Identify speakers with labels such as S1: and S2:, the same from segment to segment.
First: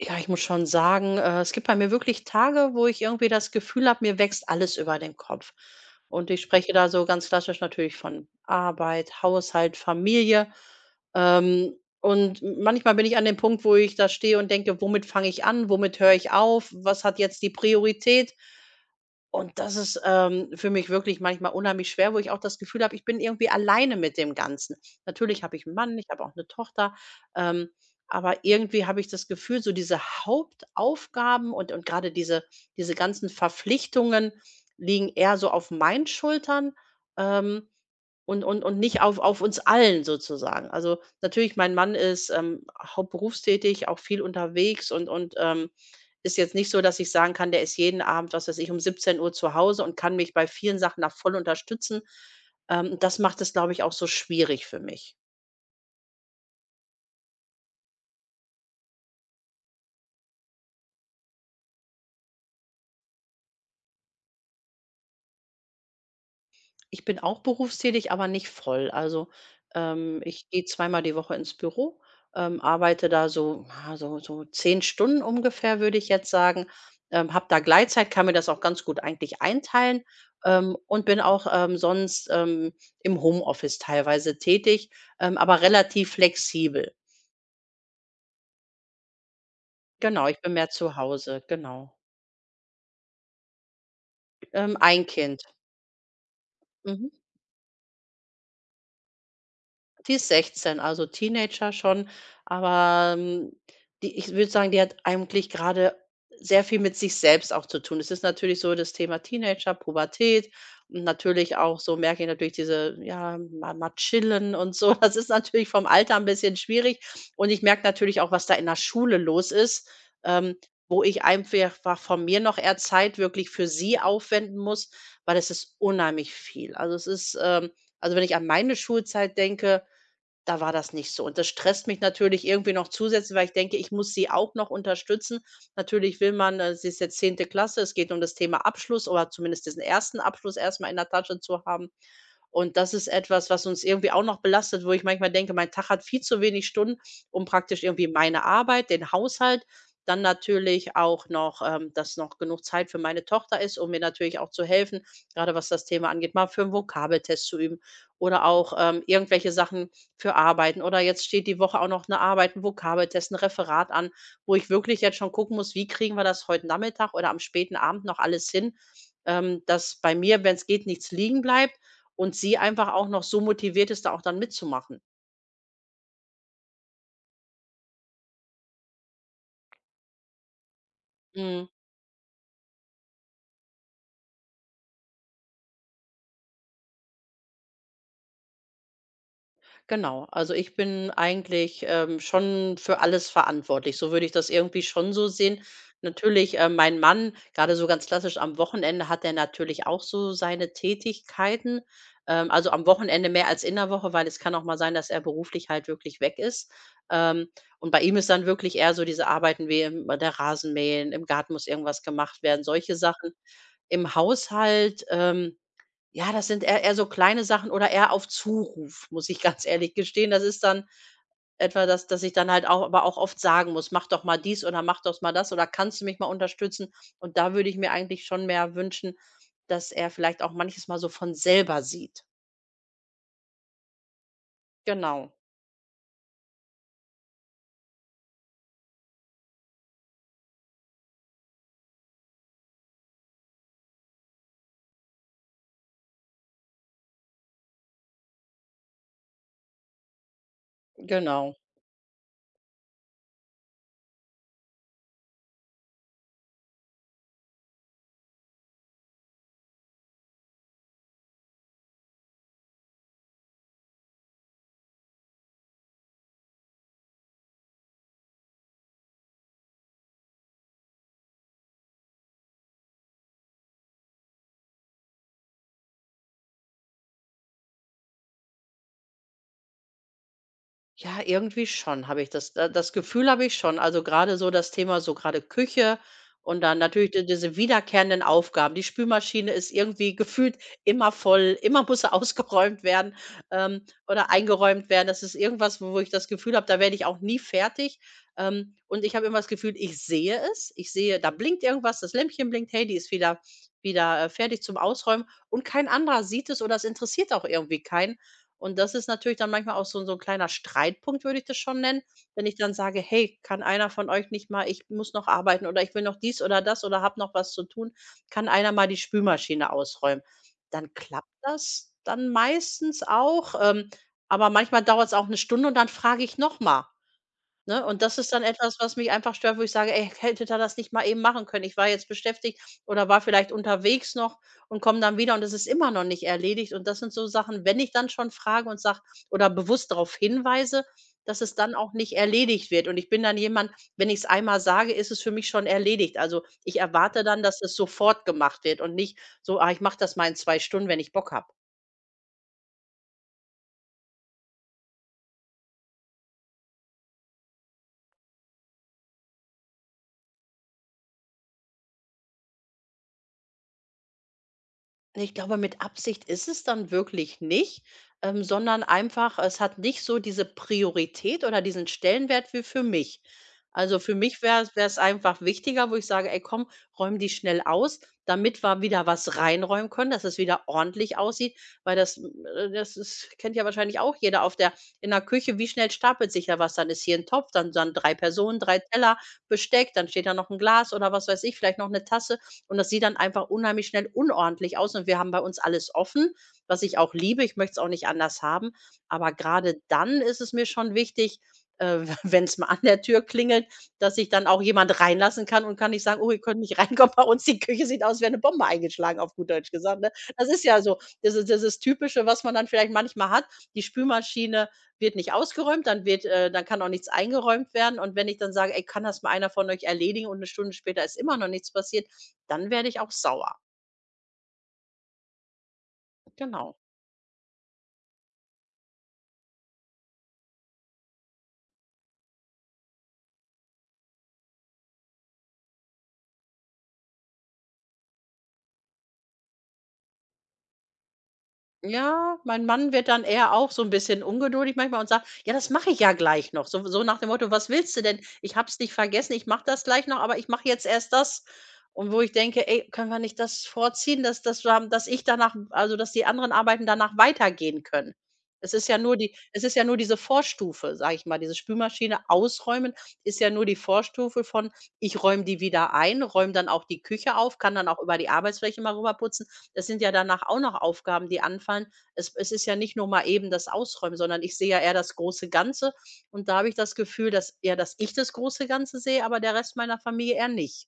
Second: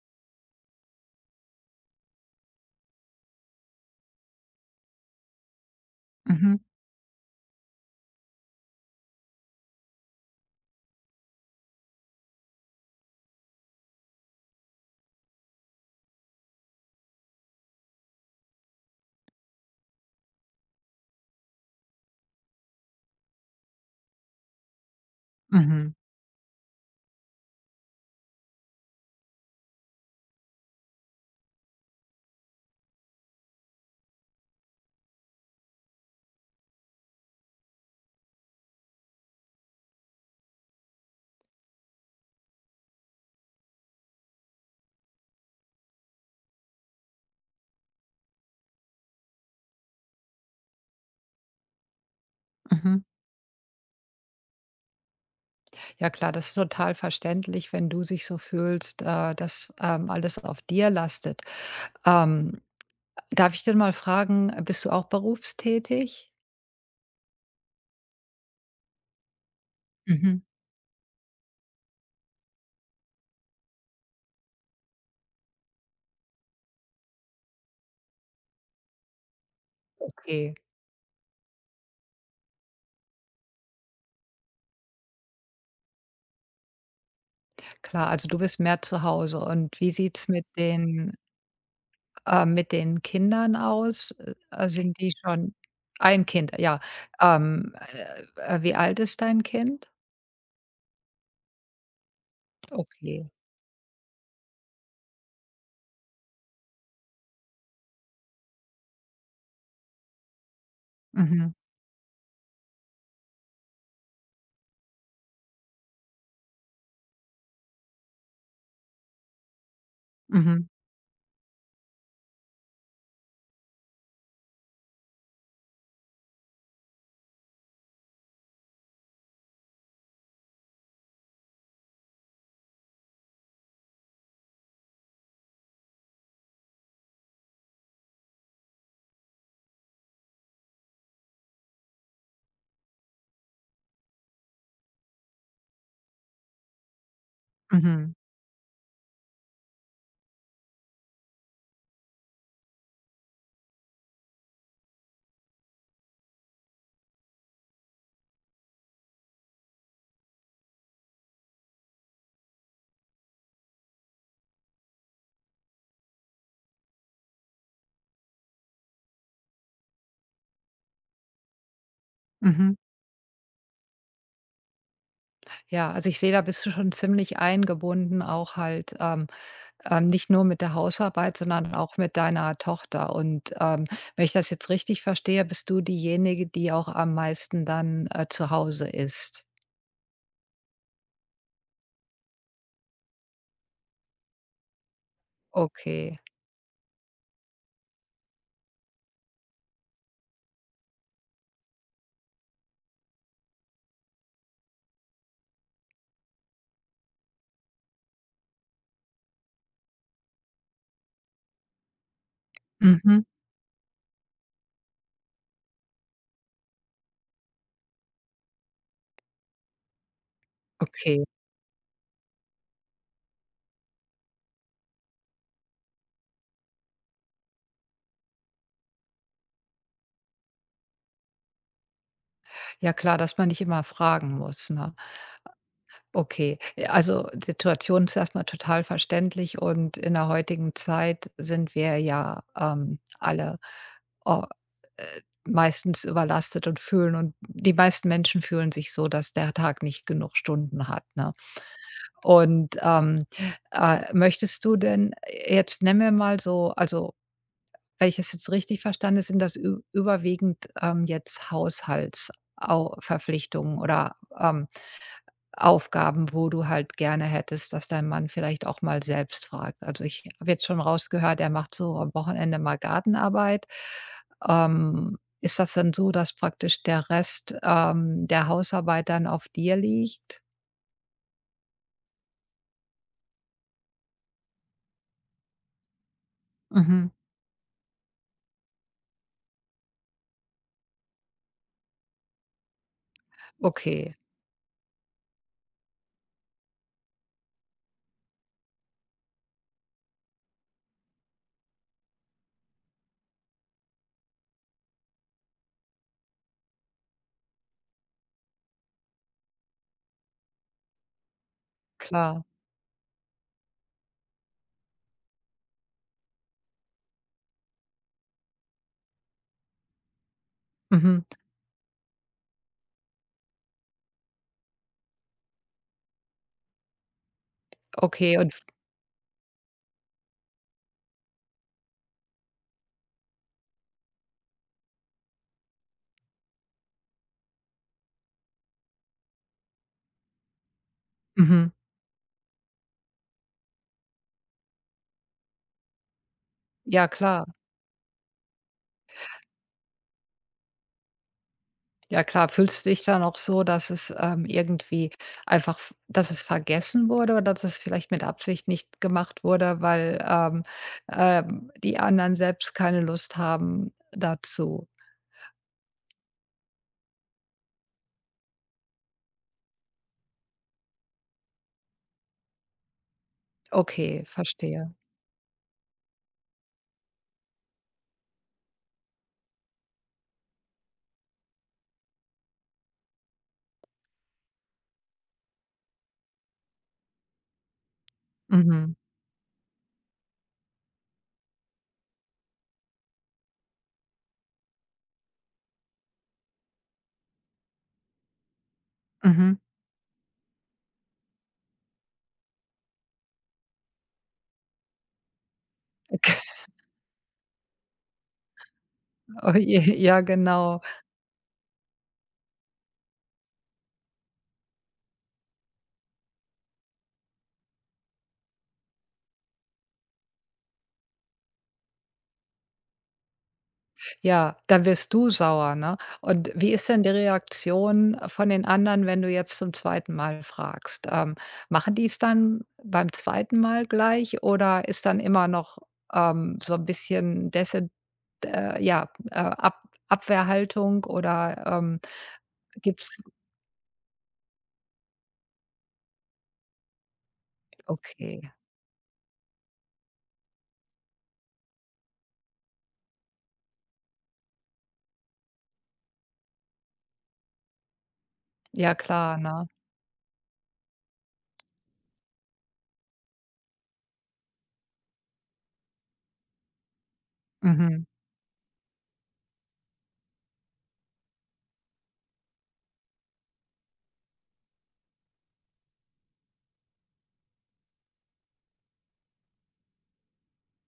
S1: Ja, ich muss schon sagen, es gibt bei mir wirklich Tage, wo ich irgendwie das Gefühl habe, mir wächst alles über den Kopf. Und ich
S2: Mhm,
S1: spreche da so ganz klassisch natürlich von Arbeit, Haushalt, Familie. Ähm, und manchmal bin ich an dem Punkt, wo ich da stehe und denke, womit fange ich an, womit höre ich auf, was hat jetzt die Priorität? Und das ist, für mich wirklich manchmal unheimlich schwer, wo ich auch das Gefühl habe, ich bin irgendwie alleine mit dem Ganzen. Natürlich habe ich einen
S2: mhm,
S1: Mann, ich habe auch eine Tochter, ähm, aber irgendwie habe ich das Gefühl, so diese Hauptaufgaben und gerade diese ganzen Verpflichtungen liegen eher so auf meinen Schultern, ähm und nicht auf uns allen sozusagen. Also, natürlich, mein Mann ist, hauptberufstätig, auch viel unterwegs und ist jetzt nicht so, dass ich sagen kann, der ist jeden Abend, was weiß ich, um 17 Uhr zu Hause und kann mich bei vielen Sachen da voll unterstützen.
S2: mhm.
S1: Das macht es, glaube ich, auch so schwierig für mich.
S2: Ja klar, das ist total verständlich, wenn du dich so fühlst, dass, alles auf dir lastet. Ähm, Darf ich denn mal fragen, bist du auch berufstätig?
S1: Ich bin auch berufstätig, aber nicht voll. Also,
S2: Mhm.
S1: ich gehe zweimal die Woche ins Büro, arbeite da so, ja, so 10 Stunden ungefähr, würde ich jetzt sagen, habe da Gleitzeit, kann mir das auch ganz gut eigentlich einteilen,
S2: Okay,
S1: und bin auch, sonst, im Homeoffice teilweise tätig, aber relativ flexibel.
S2: klar, also du bist mehr zu Hause, und wie sieht's
S1: Genau, ich
S2: mit
S1: bin mehr zu
S2: den
S1: Hause, genau.
S2: äh, mit den Kindern aus?
S1: Ähm,
S2: Sind
S1: ein
S2: die
S1: Kind.
S2: schon. Ein Kind, ja.
S1: Mhm.
S2: Ähm, Wie alt ist dein Kind?
S1: Die ist 16, also Teenager schon, aber,
S2: Okay.
S1: die, ich würde sagen, die hat eigentlich gerade sehr viel mit sich selbst auch zu tun. Es ist natürlich so das Thema Teenager, Pubertät und
S2: Mhm,
S1: natürlich auch so merke ich natürlich diese, ja, mal chillen und so. Das ist natürlich vom Alter ein bisschen schwierig und ich merke natürlich auch, was da in der Schule los ist, ähm,
S2: mhm,
S1: wo ich einfach von mir noch eher Zeit wirklich für sie aufwenden muss, weil das ist unheimlich viel. Also, es ist, also, wenn ich an meine Schulzeit denke, da war das nicht so. Und das stresst mich natürlich irgendwie noch zusätzlich, weil ich denke, ich muss sie auch noch unterstützen. Natürlich will man, sie ist jetzt 10. Klasse, es geht um das Thema Abschluss oder zumindest diesen ersten Abschluss erstmal in der Tasche zu haben. Und das ist etwas, was uns irgendwie auch noch belastet, wo ich manchmal denke, mein Tag hat viel zu wenig Stunden, um praktisch irgendwie
S2: mhm,
S1: meine Arbeit, den Haushalt, dann natürlich auch noch, dass noch genug Zeit für meine Tochter ist, um mir natürlich auch zu helfen, gerade was das Thema angeht, mal für 'n Vokabeltest zu üben oder auch, irgendwelche Sachen für Arbeiten. Oder jetzt steht die Woche auch noch eine Arbeit, 'n Vokabeltest, 'n Referat an, wo ich wirklich jetzt schon gucken muss, wie kriegen wir das heute Nachmittag oder am späten Abend noch alles hin, dass bei mir, wenn es geht, nichts liegen bleibt, und sie
S2: mhm.
S1: einfach auch noch so motiviert ist, da auch dann mitzumachen.
S2: Ja, also ich sehe, da bist du schon ziemlich eingebunden, auch halt, nicht nur mit der Hausarbeit,
S1: Mhm,
S2: sondern auch mit deiner Tochter. Und wenn ich das jetzt richtig verstehe, bist du diejenige, die auch am meisten dann zu Hause ist.
S1: genau. Also, ich bin eigentlich, schon für alles verantwortlich. So würde ich das irgendwie schon so sehen.
S2: Okay.
S1: Natürlich, mein Mann, gerade so ganz klassisch am Wochenende hat er natürlich auch so seine Tätigkeiten. Also, am Wochenende mehr als in der Woche, weil es kann auch mal sein, dass er beruflich halt wirklich weg ist. Ähm, und bei ihm ist dann wirklich eher so diese Arbeiten wie im der Rasenmähen, im Garten muss irgendwas gemacht werden, solche
S2: Mhm.
S1: Sachen. Im Haushalt, ja, das sind eher so kleine Sachen oder eher auf Zuruf, muss ich ganz ehrlich gestehen. Das ist dann
S2: Okay.
S1: etwa, dass ich dann halt auch, aber auch oft sagen muss: „Mach doch mal dies oder mach doch mal das oder kannst du mich mal unterstützen?“ Und da würde ich mir eigentlich schon mehr wünschen, dass er vielleicht auch manches Mal so von selber sieht.
S2: Ja, klar, dass man nicht immer fragen muss, ne?
S1: Genau,
S2: Okay, also, Situation ist erstmal total verständlich, und in der heutigen Zeit sind wir ja, alle, o äh, meistens überlastet und fühlen, und die meisten Menschen fühlen sich so, dass der Tag nicht genug Stunden hat, ne?
S1: genau.
S2: Und, möchtest du denn, jetzt nenn mir mal so, also, wenn ich das jetzt richtig verstanden habe, sind das ü überwiegend, jetzt Haushaltsverpflichtungen oder, Aufgaben, wo du halt gerne hättest, dass dein Mann vielleicht auch mal selbst fragt? Also, ich habe jetzt schon rausgehört, er macht so am Wochenende mal Gartenarbeit. Ist das dann so, dass praktisch der Rest, der Hausarbeit dann auf dir liegt?
S1: Ja, irgendwie schon, habe ich das, da das Gefühl habe ich schon. Also, gerade so das Thema, so gerade Küche und dann
S2: Mhm.
S1: natürlich di diese wiederkehrenden Aufgaben. Die Spülmaschine ist irgendwie gefühlt immer voll, immer muss sie ausgeräumt werden,
S2: Okay,
S1: oder eingeräumt werden. Das ist irgendwas, wo ich das Gefühl habe, da werde ich auch nie fertig. Und ich habe immer das Gefühl, ich sehe es. Ich sehe, da blinkt irgendwas, das Lämpchen blinkt, hey, die ist wieder, fertig zum Ausräumen und kein anderer sieht es oder es interessiert auch irgendwie keinen. Und das ist natürlich dann manchmal auch so 'n kleiner Streitpunkt, würde ich das schon nennen,
S2: klar.
S1: wenn ich dann sage: „Hey, kann einer von euch nicht mal, ich muss noch arbeiten oder ich will noch dies oder das oder habe noch was zu tun. Kann einer mal die Spülmaschine ausräumen?“ Dann
S2: Mhm.
S1: klappt das dann meistens auch, aber manchmal dauert es auch eine Stunde und dann frage ich noch mal. Ne? Und das ist
S2: Okay.
S1: dann
S2: Und
S1: etwas, was mich einfach stört, wo ich sage: „Ey, hättet ihr das nicht mal eben machen können? Ich war jetzt beschäftigt oder war vielleicht unterwegs noch und komme dann wieder und es ist immer noch nicht erledigt.“ Und das sind so Sachen, wenn ich dann schon frage und sage oder bewusst darauf hinweise, dass es
S2: mhm.
S1: dann auch nicht erledigt wird. Und ich bin dann jemand, wenn ich es einmal sage, ist es für mich schon erledigt. Also, ich
S2: Ja,
S1: erwarte dann,
S2: klar.
S1: dass es sofort gemacht wird und nicht so: „Ah, ich mache das mal in 2 Stunden, wenn ich Bock habe.“
S2: Ja klar, fühlst du dich dann auch so, dass es, irgendwie einfach, v dass es vergessen wurde oder dass es vielleicht mit Absicht nicht gemacht wurde, weil, die anderen selbst keine Lust haben dazu?
S1: Ich glaube, mit Absicht ist es dann wirklich nicht, sondern einfach, es hat nicht so diese Priorität oder diesen Stellenwert wie für mich. Also, für
S2: Okay,
S1: mich wäre
S2: verstehe.
S1: es einfach wichtiger, wo ich sage, ey, komm, räum die schnell aus, damit wir wieder was reinräumen können, dass es wieder ordentlich aussieht, weil das, das ist, kennt ja wahrscheinlich auch jeder, auf der, in der Küche, wie schnell stapelt sich da was, dann ist hier ein Topf, dann, dann drei Personen, drei
S2: Mhm,
S1: Teller, Besteck, dann steht da noch ein Glas oder was weiß ich, vielleicht noch eine Tasse und das sieht dann einfach unheimlich schnell unordentlich aus und wir haben bei uns alles offen, was ich auch liebe. Ich möchte es auch nicht anders haben. Aber
S2: mhm.
S1: gerade dann ist es mir schon wichtig, wenn es mal an der Tür klingelt, dass ich dann auch jemand reinlassen kann und kann nicht sagen: „Oh, ihr könnt nicht reinkommen bei uns, die Küche sieht aus wie eine Bombe eingeschlagen“, auf gut
S2: Oh
S1: Deutsch
S2: je,
S1: gesagt, ne?
S2: ja
S1: Das ist ja
S2: genau.
S1: so das, dieses Typische, was man dann vielleicht manchmal hat. Die Spülmaschine wird nicht ausgeräumt, dann wird dann kann auch nichts eingeräumt werden. Und wenn ich dann sage: „Ey, kann das mal einer von euch erledigen?“ und eine Stunde später ist immer noch nichts passiert, dann werde ich auch sauer,
S2: Ja, dann wirst du sauer, ne? Und wie
S1: genau.
S2: ist denn die Reaktion von den anderen, wenn du jetzt zum zweiten Mal fragst? Machen die es dann beim zweiten Mal gleich, oder ist dann immer noch, so ein bisschen, dese ja, Ab Abwehrhaltung oder,
S1: Ja, mein Mann wird
S2: gibt's?
S1: dann eher auch so ein bisschen ungeduldig manchmal und sagt: „Ja, das mache ich ja gleich noch.“ So nach dem Motto: „Was willst du denn?
S2: Okay.
S1: Ich habe es nicht vergessen, ich mache das gleich noch, aber ich mache jetzt erst das.“ Und wo ich denke: „Ey, können wir nicht das vorziehen, dass wir haben- dass ich danach, also, dass die anderen Arbeiten danach weitergehen können?“ Es ist
S2: Ja
S1: ja nur die
S2: klar,
S1: es
S2: ne?
S1: ist ja nur diese Vorstufe, sage ich mal. Diese Spülmaschine ausräumen ist ja nur die Vorstufe von: Ich räume die wieder ein, räume dann auch die Küche auf, kann dann auch
S2: Mhm.
S1: über die Arbeitsfläche mal rüberputzen. Das sind ja danach auch noch Aufgaben, die anfallen. Es ist ja nicht nur mal eben das Ausräumen, sondern ich sehe ja eher das große Ganze, und da habe ich das Gefühl, dass eher, dass ich das große Ganze sehe, aber der Rest meiner Familie eher nicht.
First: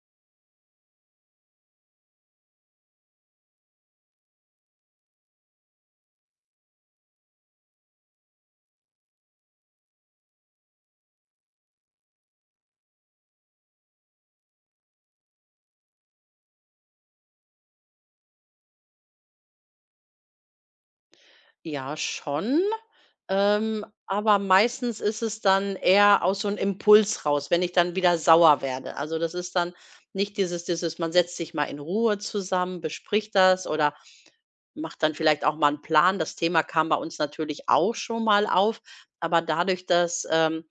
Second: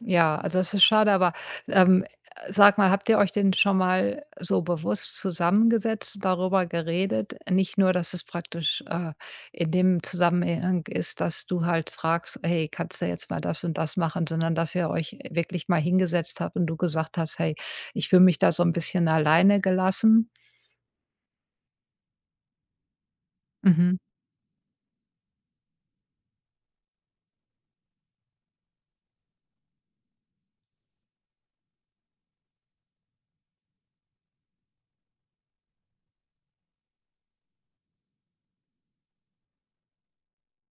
S2: Ja, also das ist schade, aber, ähm, sag mal, habt ihr euch denn schon mal so bewusst zusammengesetzt, darüber geredet? Nicht nur, dass es praktisch, in dem Zusammenhang ist, dass du halt fragst: „Hey, kannst du jetzt mal das und das machen?", sondern dass ihr euch wirklich mal hingesetzt habt und du gesagt hast: „Hey, ich fühle mich da so ein bisschen alleine gelassen."
S1: Ja, schon,
S2: Mhm.
S1: aber meistens ist es dann eher aus so einem Impuls raus, wenn ich dann wieder sauer werde. Also, das ist dann nicht dieses man setzt sich mal in Ruhe zusammen, bespricht das oder macht dann vielleicht auch mal einen Plan. Das Thema kam bei uns natürlich auch schon mal auf, aber dadurch, dass,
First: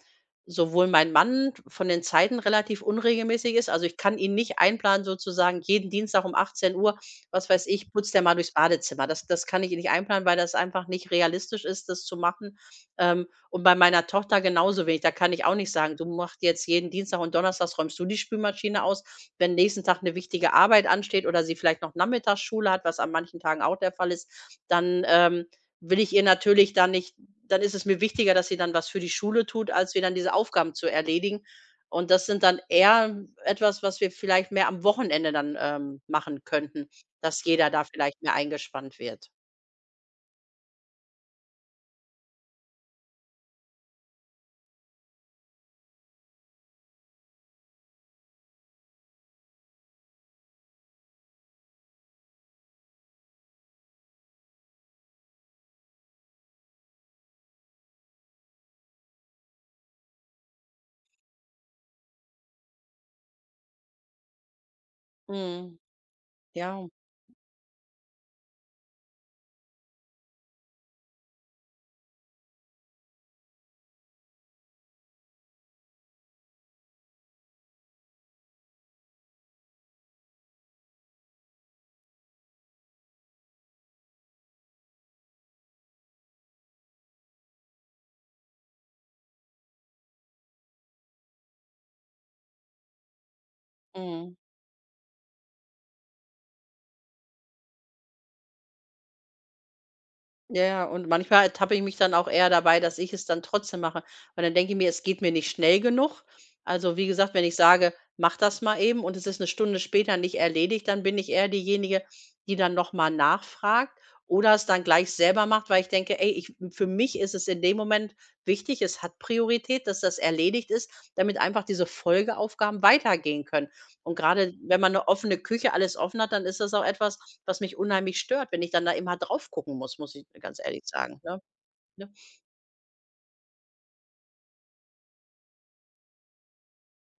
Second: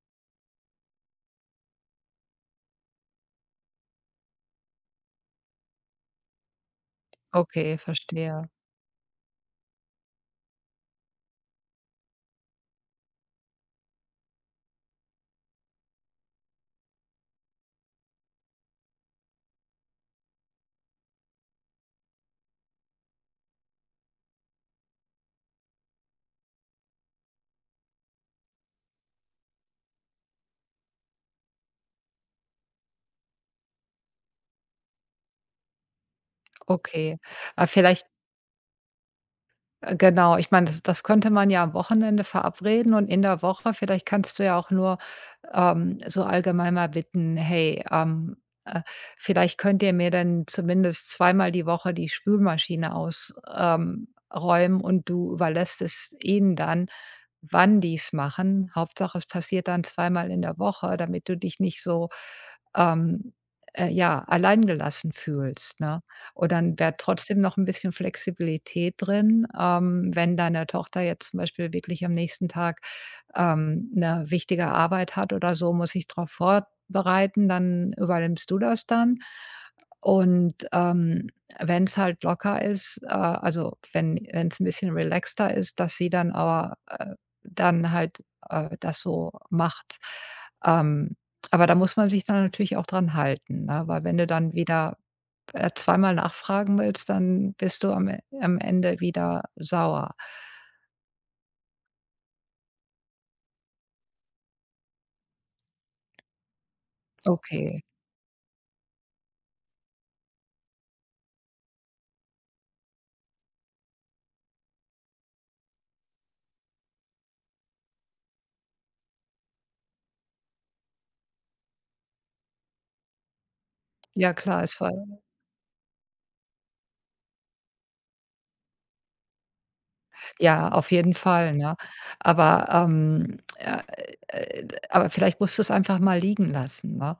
S1: sowohl mein Mann von den Zeiten relativ unregelmäßig ist, also, ich kann ihn nicht einplanen, sozusagen jeden Dienstag um 18 Uhr, was weiß
S2: Okay,
S1: ich, putzt er mal
S2: verstehe.
S1: durchs Badezimmer. Das kann ich nicht einplanen, weil das einfach nicht realistisch ist, das zu machen. Und bei meiner Tochter genauso wenig. Da kann ich auch nicht sagen: „Du machst jetzt jeden Dienstag und Donnerstag räumst du die Spülmaschine aus.“ Wenn nächsten Tag eine wichtige Arbeit ansteht oder sie vielleicht noch Nachmittagsschule hat, was an manchen Tagen auch der Fall ist, dann, will ich ihr natürlich da nicht, dann ist es mir wichtiger, dass sie dann was für die Schule tut, als wir dann diese Aufgaben zu erledigen. Und das sind dann eher etwas, was wir vielleicht mehr am Wochenende dann, machen könnten,
S2: Okay.
S1: dass
S2: Aber
S1: jeder da
S2: vielleicht.
S1: vielleicht mehr eingespannt wird.
S2: Genau, ich meine, das könnte man ja am Wochenende verabreden, und in der Woche vielleicht kannst du ja auch nur, so allgemein mal bitten: „Hey, äh, vielleicht könnt ihr mir dann zumindest zweimal die Woche die Spülmaschine ausräumen, räumen", und du überlässt es ihnen dann, wann die's machen. Hauptsache, es passiert dann zweimal in der Woche, damit du dich nicht so, ähm, ja, alleingelassen
S1: Mhm.
S2: fühlst, ne? Und dann
S1: Ja.
S2: wäre trotzdem noch ein bisschen Flexibilität drin, wenn deine Tochter jetzt zum Beispiel wirklich am nächsten Tag, 'ne wichtige Arbeit hat oder so, muss ich darauf vorbereiten, dann übernimmst du das dann. Und, wenn es halt locker ist, also, wenn es ein bisschen relaxter ist, dass sie dann aber, dann halt, das so macht. Ähm, aber da muss man sich dann natürlich auch dran halten, ne? Weil wenn du
S1: Mhm.
S2: dann wieder zweimal nachfragen willst, dann bist du am E am Ende wieder sauer.
S1: Ja, ja, und manchmal ertappe ich mich dann auch eher dabei, dass ich es dann trotzdem mache. Weil dann denke ich mir, es geht mir nicht schnell genug. Also, wie gesagt, wenn ich
S2: Okay.
S1: sage, mach das mal eben und es ist eine Stunde später nicht erledigt, dann bin ich eher diejenige, die dann noch mal nachfragt oder es dann gleich selber macht, weil ich denke: „Ey, ich, für mich ist es in dem Moment wichtig, es hat Priorität, dass das erledigt ist, damit einfach diese Folgeaufgaben weitergehen können.“ Und
S2: Ja
S1: gerade
S2: klar, es
S1: wenn
S2: war
S1: man eine offene Küche, alles offen hat, dann ist das auch etwas, was mich unheimlich stört, wenn ich dann da immer drauf gucken muss, muss ich ganz
S2: ja,
S1: ehrlich
S2: auf jeden
S1: sagen, ne?
S2: Fall, ne?
S1: Ne?
S2: Aber, ähm, äh, aber vielleicht musst du es einfach mal liegen lassen, ne?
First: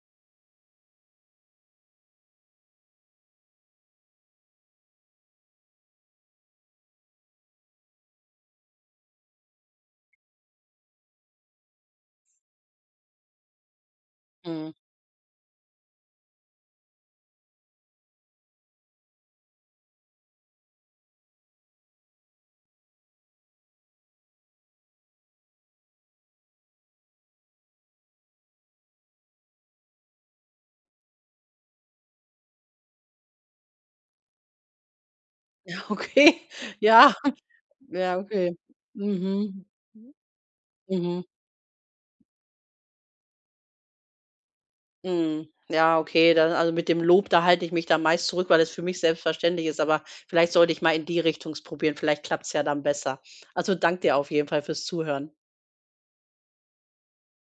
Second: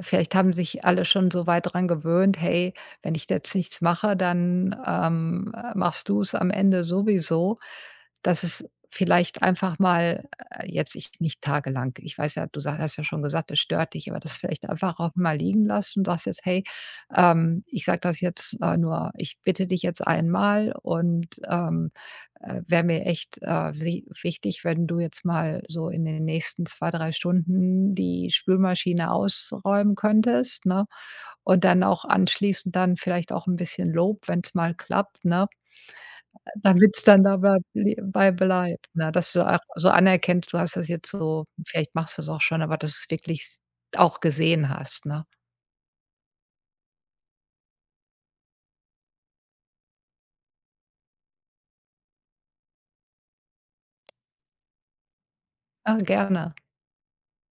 S2: Vielleicht haben sich alle schon so weit dran gewöhnt: „Hey, wenn ich jetzt nichts mache, dann, machst du's am Ende sowieso", dass es vielleicht einfach mal, jetzt, ich nicht tagelang, ich weiß ja, du sa hast ja schon gesagt, es stört dich, aber das vielleicht
S1: Mhm.
S2: einfach auch mal liegen lassen, und sagst jetzt: „Hey, ich sage das jetzt, nur ich bitte dich jetzt einmal, und, wäre mir echt, wi wichtig, wenn du jetzt mal so in den nächsten 2 3 Stunden die Spülmaschine ausräumen könntest, ne? Und dann auch anschließend dann vielleicht auch ein bisschen Lob, wenn es mal klappt, ne?
S1: Okay,
S2: Damit's
S1: ja.
S2: dann dabei
S1: Ja, okay.
S2: bleibt, ne? Dass du auch
S1: Mhm.
S2: so anerkennst, du hast das jetzt
S1: Mhm.
S2: so, vielleicht machst du es auch schon, aber dass du's wirklich s auch gesehen hast, ne?
S1: Mhm. Ja, okay, dann, also mit dem Lob, da halte ich mich dann meist zurück, weil das für mich selbstverständlich ist, aber vielleicht sollte ich mal in die Richtung probieren, vielleicht klappt's ja dann besser. Also, danke dir auf jeden Fall fürs Zuhören.
S2: Ah, gerne.